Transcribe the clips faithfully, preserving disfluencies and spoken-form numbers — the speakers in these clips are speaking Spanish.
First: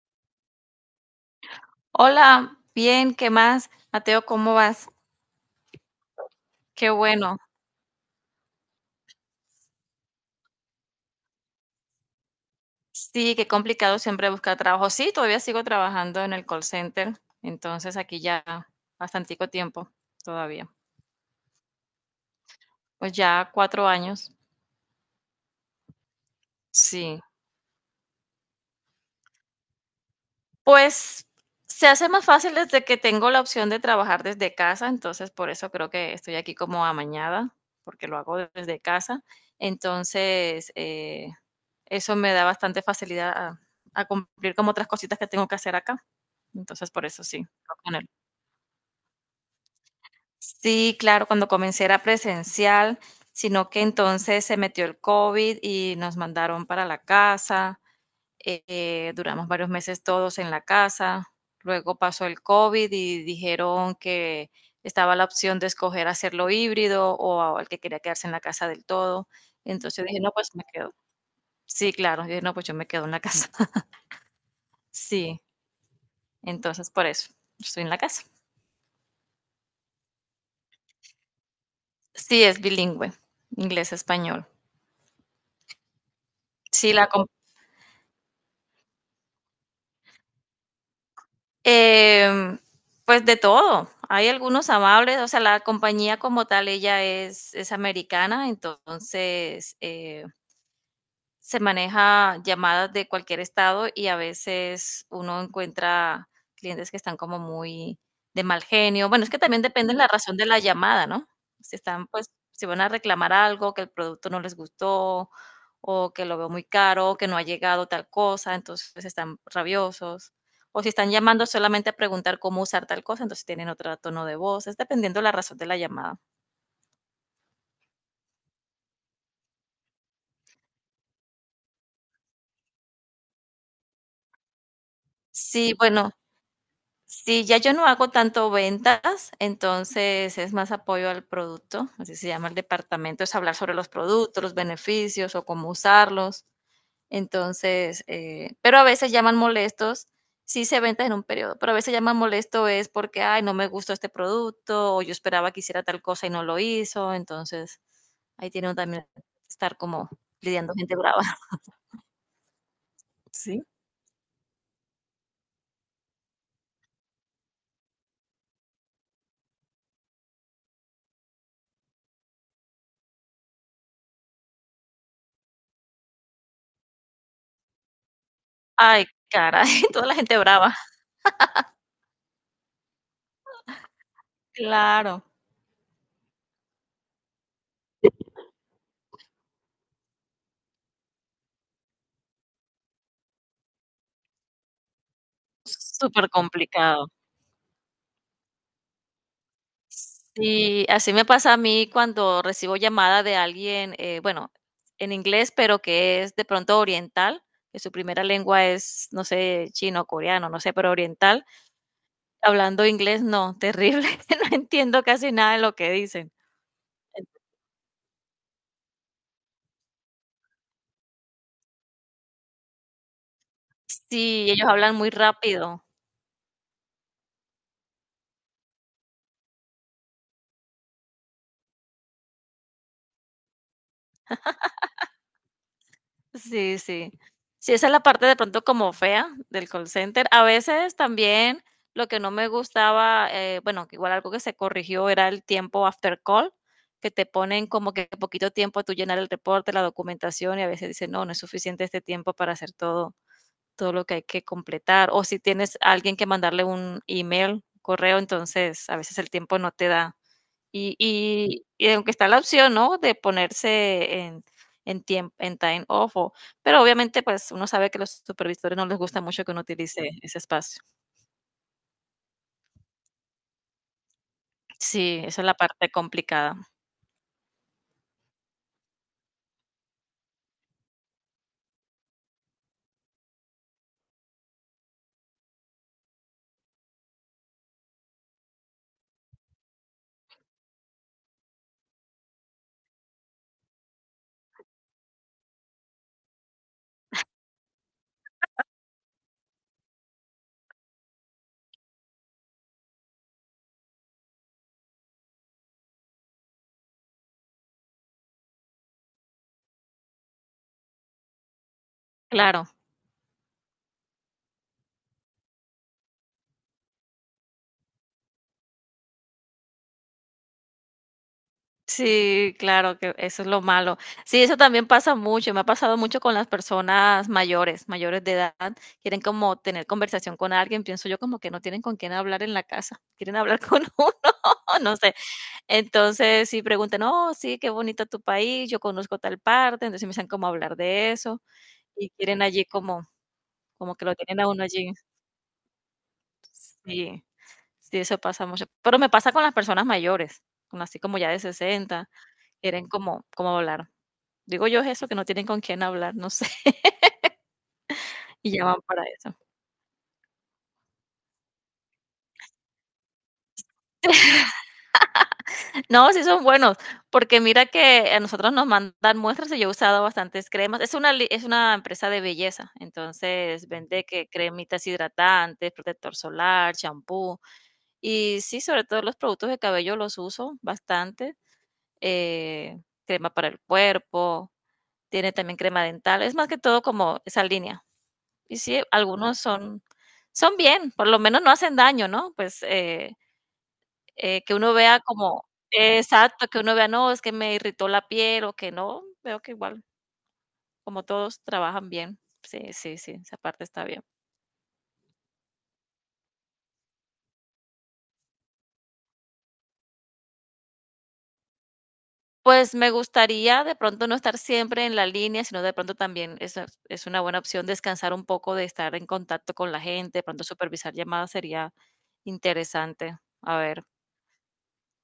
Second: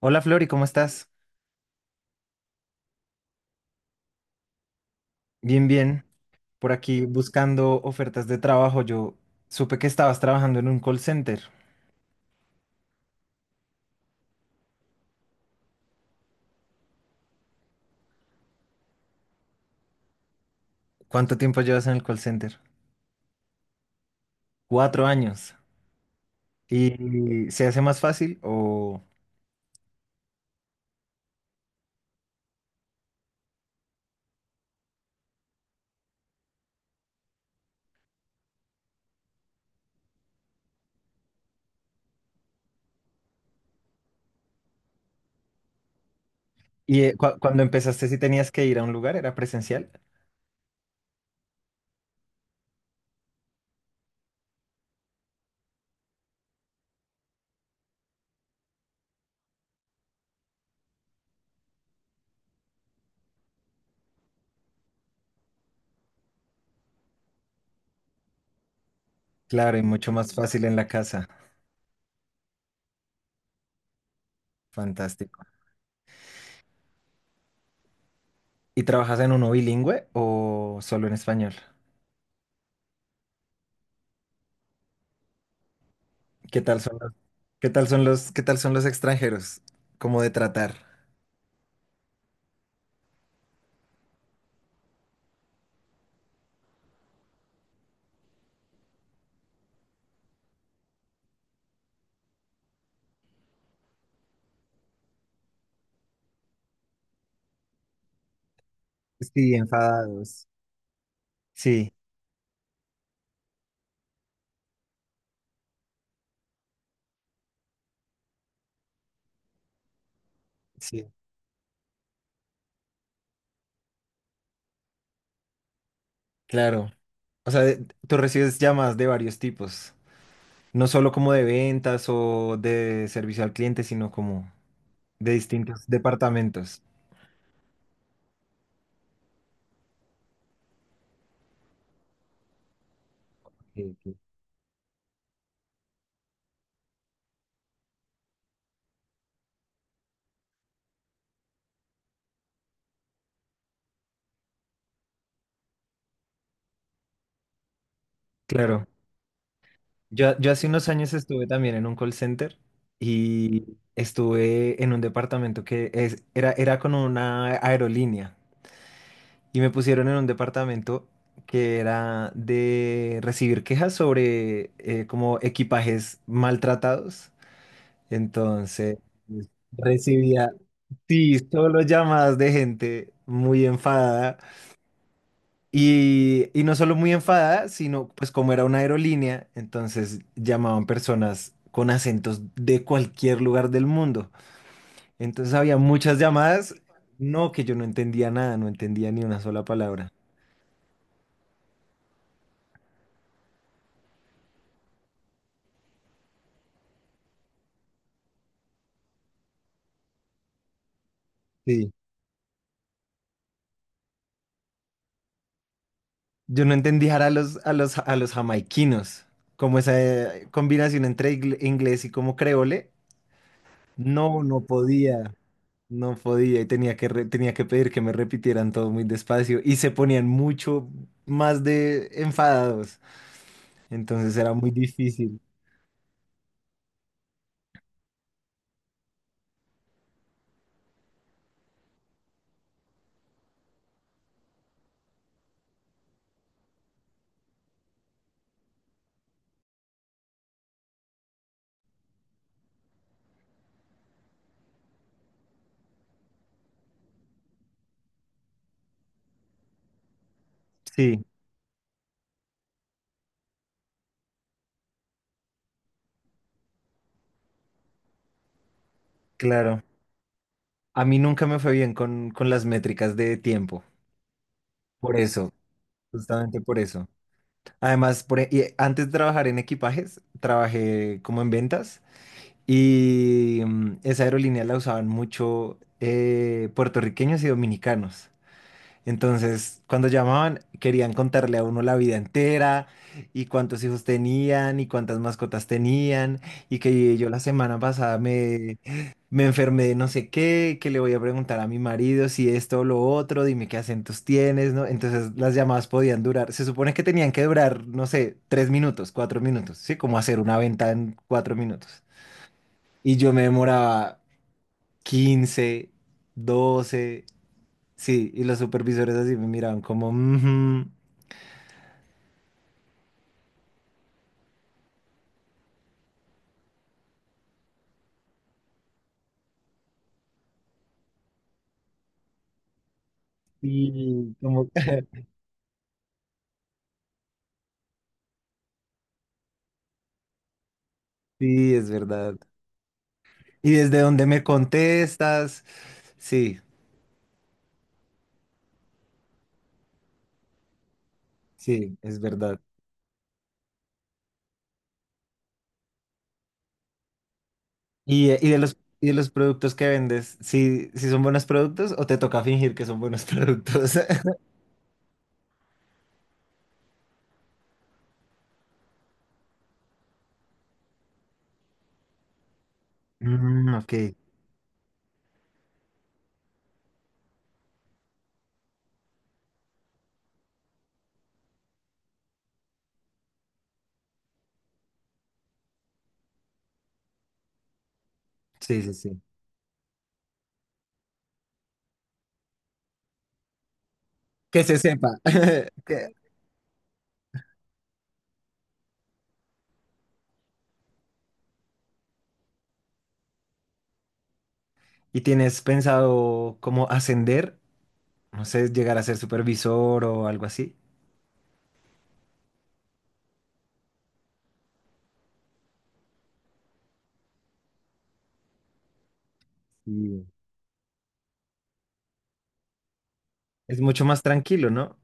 Hola Flori, ¿cómo estás? Hola, bien, ¿qué más? Mateo, ¿cómo vas? Bien, bien. Por Qué aquí bueno. buscando ofertas de trabajo. Yo supe que estabas trabajando en un call center. Sí, qué complicado siempre buscar trabajo. Sí, todavía sigo trabajando en el call center, entonces aquí ya bastantico tiempo todavía. ¿Cuánto tiempo llevas en el call center? Pues ya cuatro años. Cuatro años. Sí. ¿Y se hace más fácil o... Pues se hace más fácil desde que tengo la opción de trabajar desde casa, entonces por eso creo que estoy aquí como amañada, porque lo hago desde casa. Entonces, eh, eso me da bastante facilidad a a cumplir como otras cositas que tengo que hacer acá. Entonces, ¿Y por eh, eso cu- sí, cuando fue con empezaste él. si tenías que ir a un lugar? ¿Era presencial? Sí, claro, cuando comencé era presencial, sino que entonces se metió el COVID y nos mandaron para la casa. Eh, duramos varios meses todos en la casa. Luego pasó el COVID y dijeron que estaba la opción de escoger hacerlo híbrido o al que quería quedarse en la casa del todo. Claro, y Entonces yo mucho dije, no, más pues me fácil en la quedo. casa. Sí, claro. Yo dije, no, pues yo me quedo en la casa. Sí, Fantástico. entonces por eso estoy en la casa. ¿Y trabajas en uno bilingüe o solo en español? Sí, es bilingüe, inglés-español. ¿Qué tal Sí, son la los, com qué tal son los, ¿Qué tal son los extranjeros? ¿Cómo de tratar? em, pues de todo. Hay algunos amables, o sea, la compañía como tal, ella es es americana, entonces, eh se maneja llamadas de cualquier estado y a veces uno encuentra clientes que están como muy de mal genio. Bueno, es que Sí, también depende de la razón de enfadados. la llamada, ¿no? Si Sí, están, pues, si van a reclamar algo, que el producto no les gustó, o que lo veo muy caro, o que no ha llegado tal cosa, entonces pues, están rabiosos. O si sí. están llamando solamente a preguntar cómo usar tal cosa, entonces tienen otro tono de voz. Es dependiendo la razón de la llamada. Claro, o sea, de- tú recibes llamadas de varios tipos, no solo como de ventas o de servicio al cliente, sino como de Sí, distintos bueno, departamentos. sí, ya yo no hago tanto ventas, entonces es más apoyo al producto, así se llama el departamento, es hablar sobre los Sí, sí. productos, los beneficios o cómo usarlos. Entonces, eh, pero a veces llaman molestos, sí se ventas en un periodo, pero a veces llaman molesto es porque, ay, no me gustó este producto o yo esperaba que hiciera tal cosa y no lo hizo, entonces ahí tiene uno Claro, también que estar como yo, yo hace lidiando unos gente años brava. estuve también en un call center ¿Sí? y estuve en un departamento que es- era, era con una aerolínea y me pusieron en un departamento que era de recibir quejas sobre eh, como equipajes maltratados. Entonces, Ay, pues, caray, toda la gente recibía, brava. sí, solo llamadas de gente muy enfadada. Claro, Y, y no solo muy enfadada, sino pues como era una aerolínea, entonces llamaban personas con acentos de cualquier lugar del mundo. Entonces había muchas súper llamadas, complicado. no que yo no entendía nada, no entendía ni una sola palabra. Sí, así me pasa a mí cuando recibo llamada de alguien, eh, bueno, en inglés, pero que es de pronto oriental, que su primera lengua es, no sé, chino, coreano, no sé, pero oriental. Sí, Hablando inglés, no, terrible, no entiendo casi nada de lo que dicen. yo no entendía a los, a los, a los jamaiquinos, como esa eh, combinación entre ingle- inglés y como creole, no, Sí, no ellos hablan muy podía. rápido. No podía y tenía que, re- tenía que pedir que me repitieran todo muy despacio y se ponían mucho más de enfadados. Entonces era muy difícil. Sí, sí. Sí, esa es la parte de pronto como fea del call center. A veces también lo que no me gustaba, eh, bueno, que igual algo que se corrigió era el tiempo after call, que te ponen como que poquito tiempo a tú llenar el reporte, la documentación y a veces dicen, no, no es suficiente este tiempo para hacer todo, todo lo que hay que completar. O si tienes a alguien que mandarle un email, correo, entonces a veces el tiempo no te da. Y Sí, y y aunque está la opción, ¿no?, de ponerse en en tiemp en time off o pero obviamente, pues, uno sabe que los supervisores no les gusta mucho que uno claro. utilice ese espacio. A mí nunca me fue bien con, con las métricas de tiempo. Por Sí, esa es eso, la parte complicada. justamente por eso. Además, por, e- y antes de trabajar en equipajes, trabajé como en ventas y mm, esa aerolínea la usaban mucho eh, puertorriqueños y dominicanos. Entonces, cuando llamaban, querían contarle a uno la vida entera y cuántos hijos tenían y cuántas mascotas tenían y que yo la semana pasada me, me enfermé de no sé qué, que le voy a preguntar a mi marido si esto o lo otro, dime qué acentos tienes, ¿no? Entonces las llamadas podían durar, se supone que tenían que durar, no sé, tres minutos, cuatro minutos, ¿sí? Como hacer una venta en cuatro minutos. Claro. Y yo me demoraba quince, doce. Sí, y los supervisores así me miraban como, "Ujú". Sí, claro que eso es lo malo. Sí, eso también pasa mucho, me ha pasado mucho con las personas mayores, mayores de edad, quieren como tener conversación con alguien, pienso yo como que no tienen con quién hablar en la casa, quieren hablar con Y uno, como, no sé. Entonces, sí preguntan: "No, sí, qué bonito tu país, yo conozco tal parte", entonces empiezan como a hablar de eso, Sí, es y verdad. quieren allí como Y como desde que lo donde tienen me a uno allí. contestas, sí, Sí, sí, eso pasa mucho. Pero me pasa con las personas mayores, como así como ya de sí, sesenta, es verdad. quieren como como hablar. Digo yo es eso, que no tienen con quién hablar, no sé, Y, eh, y y de los, llaman para y de los eso. productos que vendes, ¿sí, sí son buenos productos o te toca fingir que son buenos productos? No, sí son buenos, porque mira que a nosotros nos mandan muestras y yo he usado bastantes cremas. Es una, li- es una empresa de belleza, entonces Mm, ok, vende que cremitas hidratantes, protector solar, champú. Y sí, sobre todo los productos de cabello los uso bastante. Eh, crema para el cuerpo, tiene también crema dental. Es más que todo como esa línea. Y sí, sí, sí, sí. algunos son, son bien, por lo menos no hacen daño, ¿no? Pues eh, eh, que Que uno se vea sepa. como Que- exacto, que uno vea, no, es que me irritó la piel o que no, veo que igual, como todos trabajan bien. Sí, sí, sí, esa parte está bien. ¿Y tienes pensado cómo ascender? No sé, llegar a ser supervisor o algo así. Pues me gustaría de pronto no estar siempre en la línea, sino de pronto también eso es es una buena opción descansar un poco de estar en contacto con la gente, de Sí. pronto supervisar llamadas sería interesante. A Es ver, mucho más tranquilo, ¿no?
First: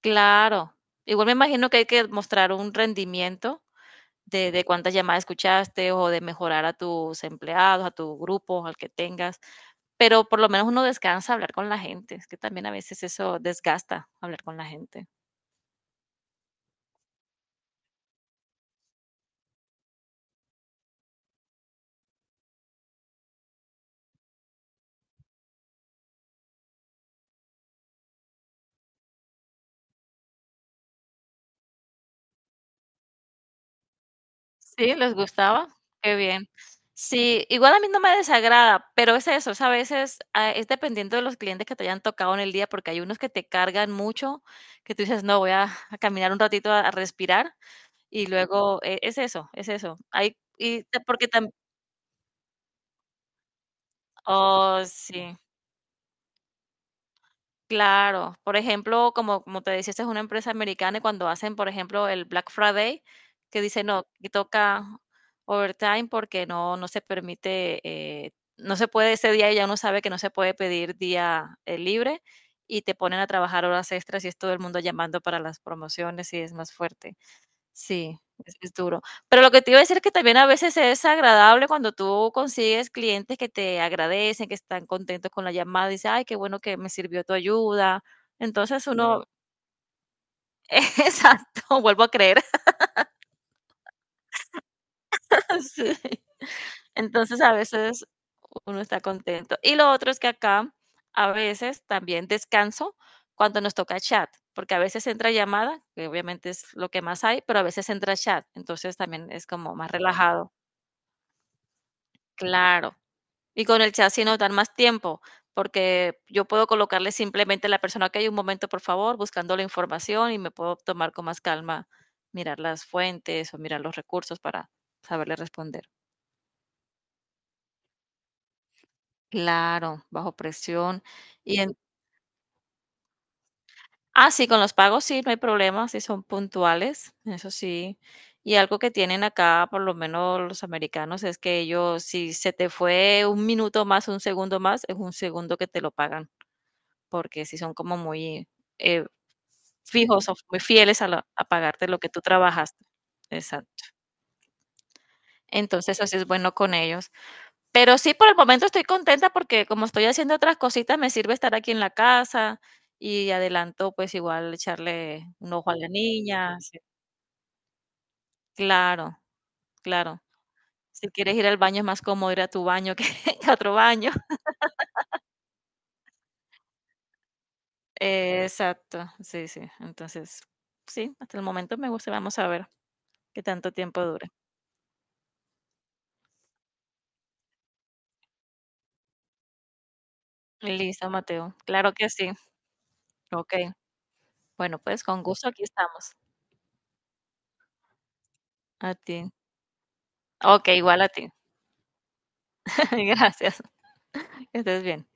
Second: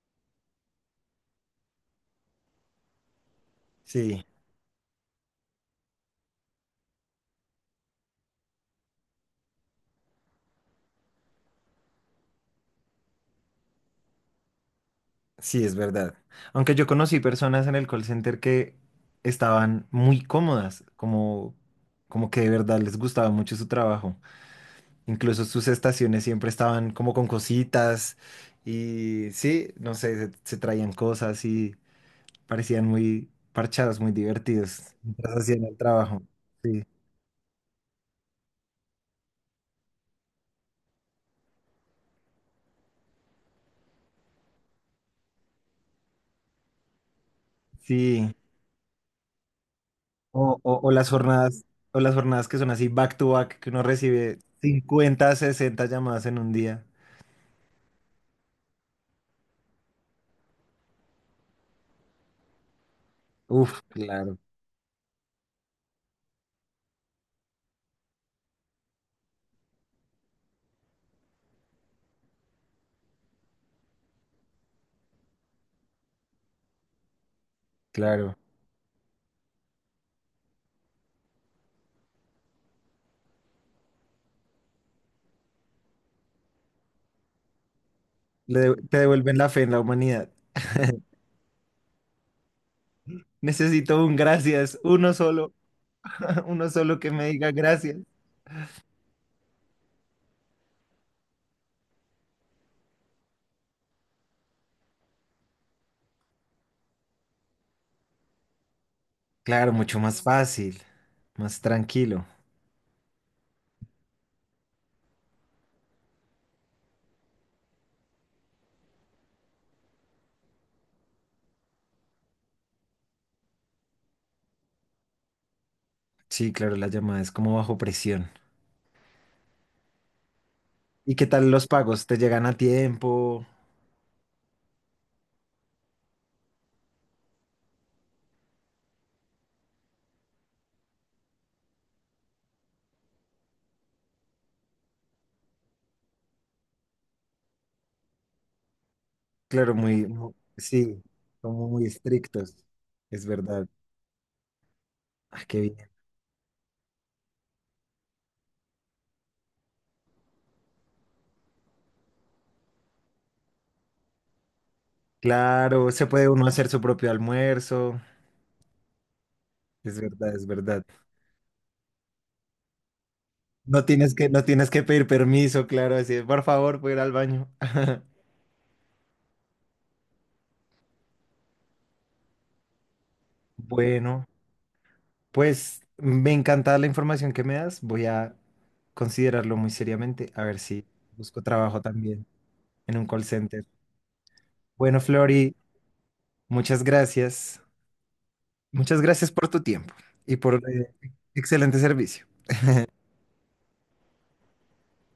claro. Igual me imagino que hay que mostrar un rendimiento Sí. de, de cuántas llamadas escuchaste o de mejorar a tus empleados, a tu grupo, al que tengas, pero por lo menos uno descansa hablar con la gente, es que también a veces eso desgasta hablar con la gente. Sí, es verdad. Aunque yo conocí personas en el call center que estaban muy cómodas, como, como que de verdad les gustaba mucho su trabajo. Incluso sus estaciones siempre estaban como con cositas y sí, no sé, se, se traían cosas y parecían muy parchados, muy divertidos Sí, les mientras hacían gustaba, el qué trabajo. bien. Sí, Sí, igual a mí no me desagrada, pero es eso, es a veces ah, es dependiendo de los clientes que te hayan tocado en el día, porque hay unos que te cargan mucho, que tú dices, no, voy a, a caminar un ratito a, a respirar, y sí. luego e- es eso, es eso. Hay, O, o- y, o ta- las Porque también, jornadas, o las jornadas que son así back to back, que uno recibe oh, cincuenta, sí. sesenta llamadas en un día. Claro, por ejemplo, como, como te decía, esta es una empresa americana y cuando hacen, por ejemplo, el Black Friday, que Uf, dice no, que claro. toca overtime porque no, no se permite, eh, no se puede ese día y ya uno sabe que no se puede pedir día eh, libre y te ponen a trabajar horas extras y es todo el mundo llamando para las promociones y es más fuerte. Sí, Claro. es, es duro. Pero lo que te iba a decir es que también a veces es agradable cuando tú consigues clientes que te agradecen, que están contentos con la llamada, dice, ay, qué bueno que me sirvió tu ayuda. Le de- Entonces te uno, devuelven la fe en la humanidad. exacto, vuelvo a creer. Necesito un gracias, uno solo, Sí. uno solo que me Entonces diga a gracias. veces uno está contento. Y lo otro es que acá a veces también descanso cuando nos toca chat, porque a veces entra llamada, que obviamente es lo que más hay, pero a veces entra chat. Entonces también es Claro, como más mucho más relajado. fácil, más tranquilo. Claro. Y con el chat sí nos dan más tiempo, porque yo puedo colocarle simplemente a la persona que hay un momento, por favor, buscando la información y me puedo tomar con más calma, mirar las fuentes o mirar los recursos para saberle responder. Sí, claro, la llamada es como bajo presión. Claro, bajo presión. ¿Y qué tal Y los en pagos? ¿Te llegan a tiempo? ah, sí, con los pagos sí, no hay problema, sí son puntuales, eso sí. Y algo que tienen acá, por lo menos los americanos, es que ellos, si se te fue un minuto más, un segundo más, es un segundo que te lo pagan. Porque si son como muy eh, Claro, muy, fijos mu- o muy fieles sí, a, la- a como muy pagarte lo que tú estrictos. trabajaste. Es verdad. Exacto. Ah, qué bien. Entonces, así es bueno con ellos. Pero sí, por el momento estoy contenta porque como estoy haciendo otras cositas, me sirve estar aquí en la casa y adelanto, pues igual echarle un ojo a la Claro, se puede uno niña. hacer Sí. su propio almuerzo. Claro, Es claro. verdad, es verdad. Si quieres ir al baño es más cómodo ir a tu baño que a otro No baño. tienes que, no tienes que pedir permiso, claro, así, de, por favor, puedo ir al baño. Exacto, sí, sí. Entonces, sí, hasta el momento me gusta. Vamos a ver qué tanto tiempo Bueno, dura. pues me encanta la información que me das. Voy a considerarlo muy seriamente, a ver si Listo, busco Mateo. trabajo Claro que también sí. en un call center. Okey. Bueno, Bueno, pues, con gusto Flori, aquí estamos. muchas gracias. A Muchas ti. gracias por tu tiempo y por Okey, eh, igual a ti. excelente servicio. Gracias. Que estés bien.